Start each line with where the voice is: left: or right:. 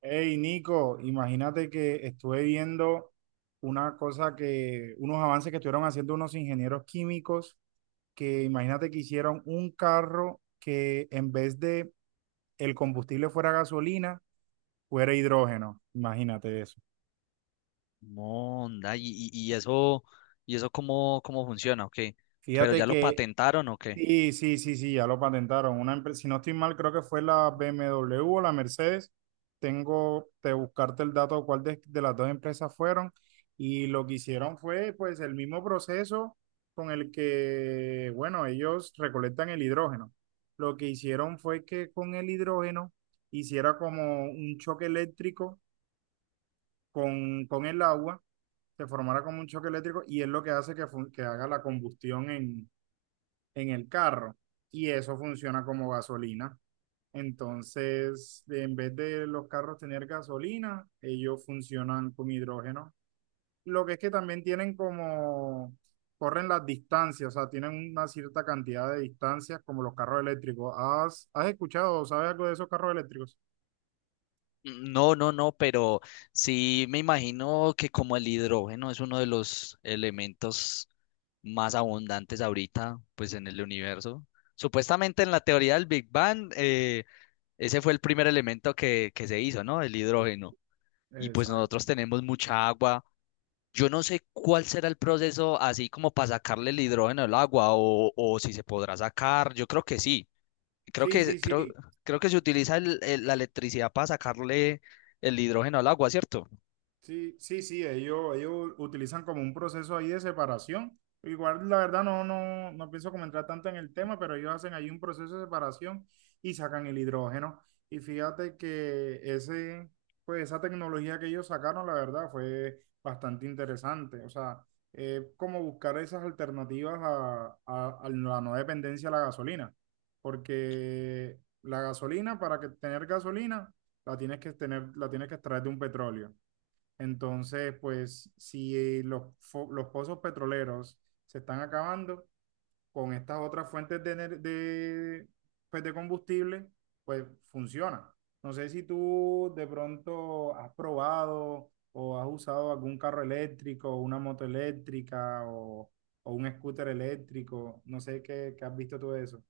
right: Hey Nico, imagínate que estuve viendo una cosa unos avances que estuvieron haciendo unos ingenieros químicos, que imagínate que hicieron un carro que en vez de el combustible fuera gasolina, fuera hidrógeno. Imagínate eso.
left: Monda. ¿Y eso cómo funciona? ¿O ¿Pero
right: Fíjate
left: ya lo
right: que
left: patentaron o qué?
right: sí, sí, ya lo patentaron. Una empresa, si no estoy mal, creo que fue la BMW o la Mercedes. Tengo que buscarte el dato de cuál de las dos empresas fueron. Y lo que hicieron fue, pues, el mismo proceso con el que, bueno, ellos recolectan el hidrógeno. Lo que hicieron fue que con el hidrógeno hiciera como un choque eléctrico con el agua, se formara como un choque eléctrico y es lo que hace que, que haga la combustión en el carro y eso funciona como gasolina. Entonces, en vez de los carros tener gasolina, ellos funcionan con hidrógeno. Lo que es que también tienen como, corren las distancias, o sea, tienen una cierta cantidad de distancias como los carros eléctricos. ¿Has escuchado o sabes algo de esos carros eléctricos?
left: No, pero sí me imagino que como el hidrógeno es uno de los elementos más abundantes ahorita, pues en el universo. Supuestamente en la teoría del Big Bang, ese fue el primer elemento que se hizo, ¿no? El hidrógeno. Y pues nosotros
right: Exacto.
left: tenemos mucha agua. Yo no sé cuál será el proceso así como para sacarle el hidrógeno al agua o si se podrá sacar. Yo creo que sí. Creo
right: Sí,
left: que,
right: sí,
left: creo,
right: sí.
left: creo que se utiliza la electricidad para sacarle el hidrógeno al agua, ¿cierto?
right: Sí, sí, sí, ellos utilizan como un proceso ahí de separación. Igual, la verdad, no pienso comentar tanto en el tema, pero ellos hacen ahí un proceso de separación y sacan el hidrógeno. Y fíjate que ese, pues esa tecnología que ellos sacaron, la verdad, fue bastante interesante. O sea, como buscar esas alternativas a, a la no dependencia de la gasolina. Porque la gasolina, para que tener gasolina, la tienes que tener, la tienes que extraer de un petróleo. Entonces, pues si los pozos petroleros se están acabando con estas otras fuentes de, pues, de combustible, pues funciona. No sé si tú de pronto has probado o has usado algún carro eléctrico, una moto eléctrica o un scooter eléctrico. No sé qué has visto tú de eso.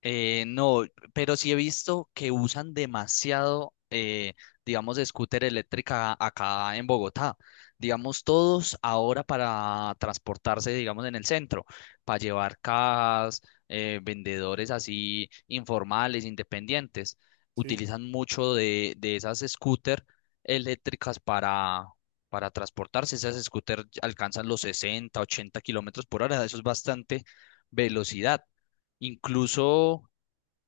left: No, pero sí he visto que usan demasiado, digamos, scooter eléctrica acá en Bogotá. Digamos, todos ahora para transportarse, digamos, en el centro, para llevar cajas, vendedores así informales, independientes,
right: Sí,
left: utilizan mucho de esas scooter eléctricas para transportarse. Esas scooter alcanzan los 60, 80 kilómetros por hora, eso es bastante velocidad. Incluso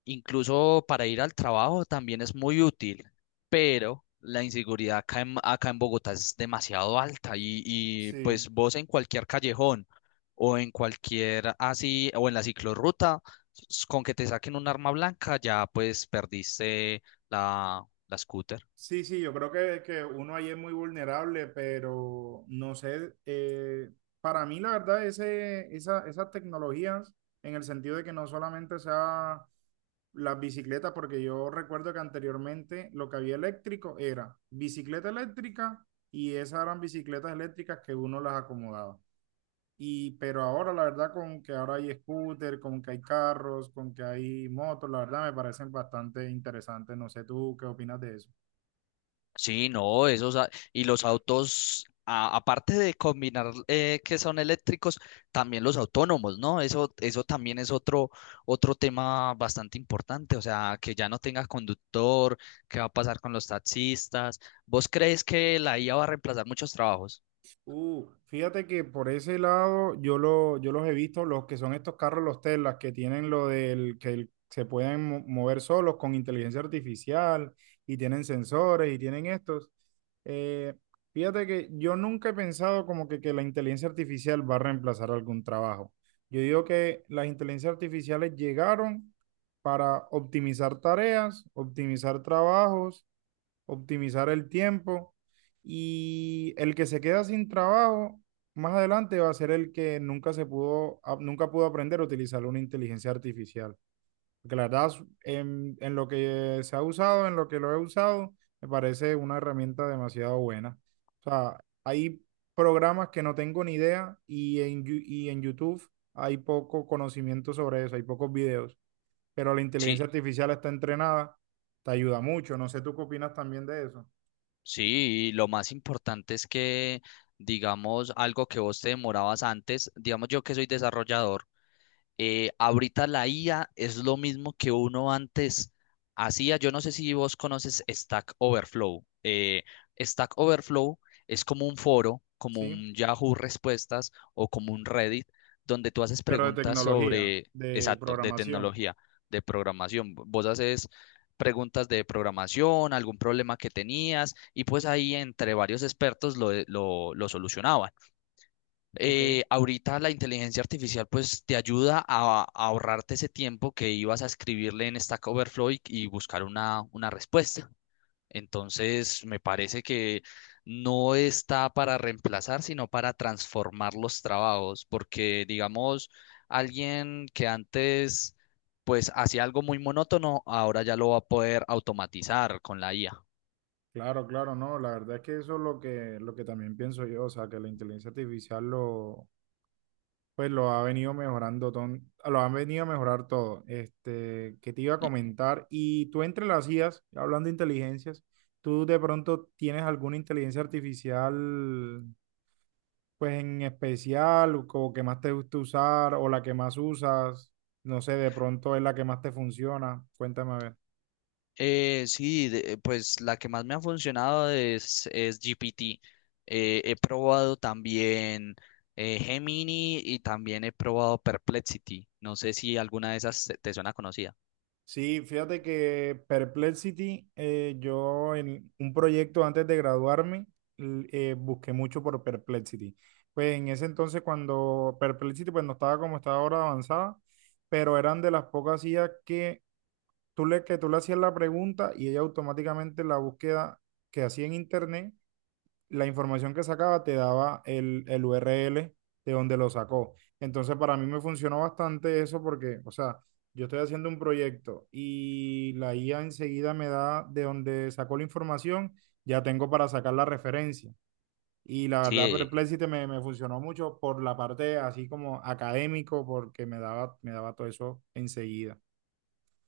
left: Incluso para ir al trabajo también es muy útil, pero la inseguridad acá acá en Bogotá es demasiado alta y,
right: sí.
left: pues vos en cualquier callejón o en cualquier así o en la ciclorruta, con que te saquen un arma blanca ya pues perdiste la, la scooter.
right: Sí, sí, yo creo que uno ahí es muy vulnerable, pero no sé, para mí la verdad esas tecnologías, en el sentido de que no solamente sea las bicicletas, porque yo recuerdo que anteriormente lo que había eléctrico era bicicleta eléctrica y esas eran bicicletas eléctricas que uno las acomodaba. Y, pero ahora la verdad con que ahora hay scooter, con que hay carros, con que hay motos, la verdad me parecen bastante interesantes. No sé tú qué opinas de eso.
left: Sí, no, y los autos, aparte de combinar que son eléctricos, también los autónomos, ¿no? Eso también es otro, otro tema bastante importante, o sea, que ya no tenga conductor, qué va a pasar con los taxistas. ¿Vos crees que la IA va a reemplazar muchos trabajos?
right: Fíjate que por ese lado yo los he visto, los que son estos carros, los Teslas, que tienen lo del que se pueden mover solos con inteligencia artificial y tienen sensores y tienen estos. Eh, fíjate que yo nunca he pensado como que la inteligencia artificial va a reemplazar algún trabajo. Yo digo que las inteligencias artificiales llegaron para optimizar tareas, optimizar trabajos, optimizar el tiempo y el que se queda sin trabajo más adelante va a ser el que nunca pudo aprender a utilizar una inteligencia artificial. Porque la verdad, en lo que se ha usado, en lo que lo he usado, me parece una herramienta demasiado buena. O sea, hay programas que no tengo ni idea y en YouTube hay poco conocimiento sobre eso, hay pocos videos, pero la
left: Sí,
right: inteligencia artificial está entrenada, te ayuda mucho. No sé, ¿tú qué opinas también de eso?
left: sí, y lo más importante es que, digamos, algo que vos te demorabas antes, digamos yo que soy desarrollador. Ahorita la IA es lo mismo que uno antes hacía. Yo no sé si vos conoces Stack Overflow. Stack Overflow es como un foro, como
right: Sí,
left: un Yahoo Respuestas o como un Reddit, donde tú haces
right: pero de
left: preguntas
right: tecnología,
left: sobre,
right: de
left: exacto, de
right: programación.
left: tecnología, de programación. Vos haces preguntas de programación, algún problema que tenías, y pues ahí entre varios expertos lo solucionaban.
right: Ok,
left: Ahorita la inteligencia artificial pues te ayuda a ahorrarte ese tiempo que ibas a escribirle en Stack Overflow y buscar una respuesta. Entonces, me parece que no está para reemplazar, sino para transformar los trabajos, porque digamos, alguien que antes pues hacía algo muy monótono, ahora ya lo va a poder automatizar con la IA.
right: claro, claro, no, la verdad es que eso es lo lo que también pienso yo, o sea, que la inteligencia artificial lo, pues lo ha venido mejorando, lo han venido a mejorar todo. Este, que te iba a comentar, y tú entre las IAs, hablando de inteligencias, ¿tú de pronto tienes alguna inteligencia artificial, pues en especial, o como que más te gusta usar, o la que más usas? No sé, de pronto es la que más te funciona. Cuéntame a ver.
left: Pues la que más me ha funcionado es GPT. He probado también Gemini y también he probado Perplexity. No sé si alguna de esas te suena conocida.
right: Sí, fíjate que Perplexity, yo en un proyecto antes de graduarme, busqué mucho por Perplexity. Pues en ese entonces cuando Perplexity pues no estaba como está ahora avanzada, pero eran de las pocas IAs que que tú le hacías la pregunta y ella automáticamente la búsqueda que hacía en internet la información que sacaba te daba el URL de donde lo sacó. Entonces, para mí me funcionó bastante eso porque, o sea, yo estoy haciendo un proyecto y la IA enseguida me da de donde sacó la información, ya tengo para sacar la referencia. Y la verdad,
left: Sí,
right: Me funcionó mucho por la parte así como académico, porque me daba todo eso enseguida.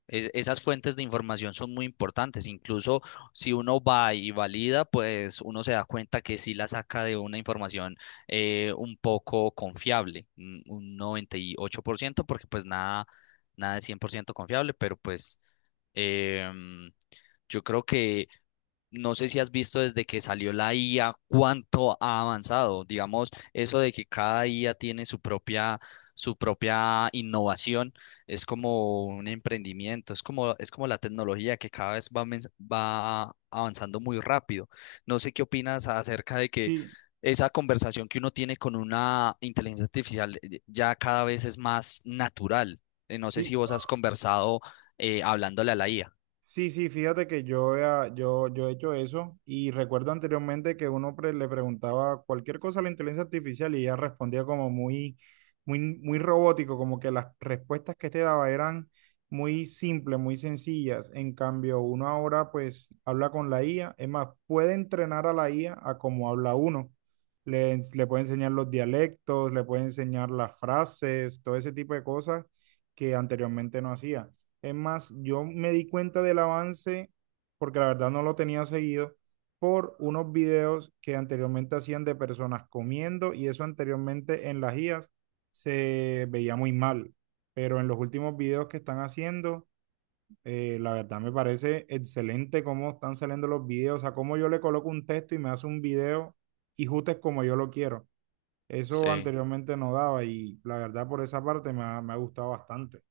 left: Esas fuentes de información son muy importantes. Incluso si uno va y valida, pues uno se da cuenta que sí la saca de una información un poco confiable, un 98%, porque pues nada, nada es 100% confiable, pero pues em, yo creo que no sé si has visto desde que salió la IA cuánto ha avanzado. Digamos, eso de que cada IA tiene su propia innovación, es como un emprendimiento, es como la tecnología que cada vez va avanzando muy rápido. No sé qué opinas acerca de que
right: Sí,
left: esa conversación que uno tiene con una inteligencia artificial ya cada vez es más natural. No sé
right: sí.
left: si vos has conversado hablándole a la IA.
right: Sí, sí, fíjate que yo he hecho eso y recuerdo anteriormente que uno le preguntaba cualquier cosa a la inteligencia artificial y ella respondía como muy, muy robótico, como que las respuestas que te daba eran muy simples, muy sencillas. En cambio, uno ahora pues habla con la IA, es más, puede entrenar a la IA a cómo habla uno. Le puede enseñar los dialectos, le puede enseñar las frases, todo ese tipo de cosas que anteriormente no hacía. Es más, yo me di cuenta del avance, porque la verdad no lo tenía seguido, por unos videos que anteriormente hacían de personas comiendo y eso anteriormente en las IAS se veía muy mal. Pero en los últimos videos que están haciendo, la verdad me parece excelente cómo están saliendo los videos, o sea, cómo yo le coloco un texto y me hace un video y justo es como yo lo quiero. Eso
left: Sí.
right: anteriormente no daba y la verdad por esa parte me ha gustado bastante.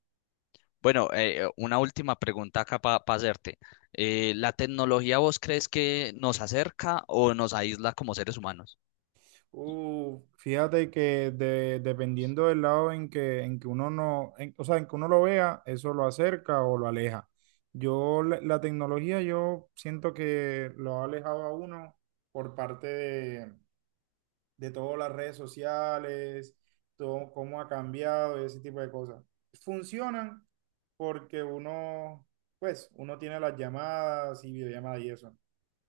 left: Bueno, una última pregunta acá para hacerte. ¿La tecnología vos crees que nos acerca o nos aísla como seres humanos?
right: Fíjate que dependiendo del lado en que uno no, en- o sea, en que uno lo vea, eso lo acerca o lo aleja. La tecnología, yo siento que lo ha alejado a uno por parte de todas las redes sociales, todo cómo ha cambiado y ese tipo de cosas. Funcionan porque uno, pues, uno tiene las llamadas y videollamadas y eso,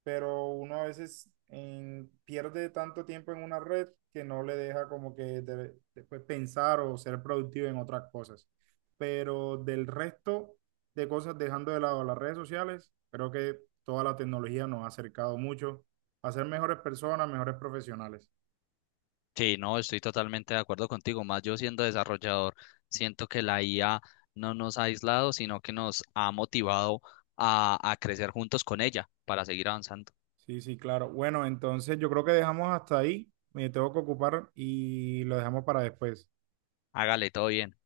right: pero uno a veces pierde tanto tiempo en una red que no le deja como que después pensar o ser productivo en otras cosas. Pero del resto de cosas, dejando de lado las redes sociales, creo que toda la tecnología nos ha acercado mucho a ser mejores personas, mejores profesionales.
left: Sí, no, estoy totalmente de acuerdo contigo. Más yo siendo desarrollador, siento que la IA no nos ha aislado, sino que nos ha motivado a crecer juntos con ella para seguir avanzando.
right: Sí, sí, claro. Bueno, entonces yo creo que dejamos hasta ahí. Me tengo que ocupar y lo dejamos para después.
left: Hágale, todo bien.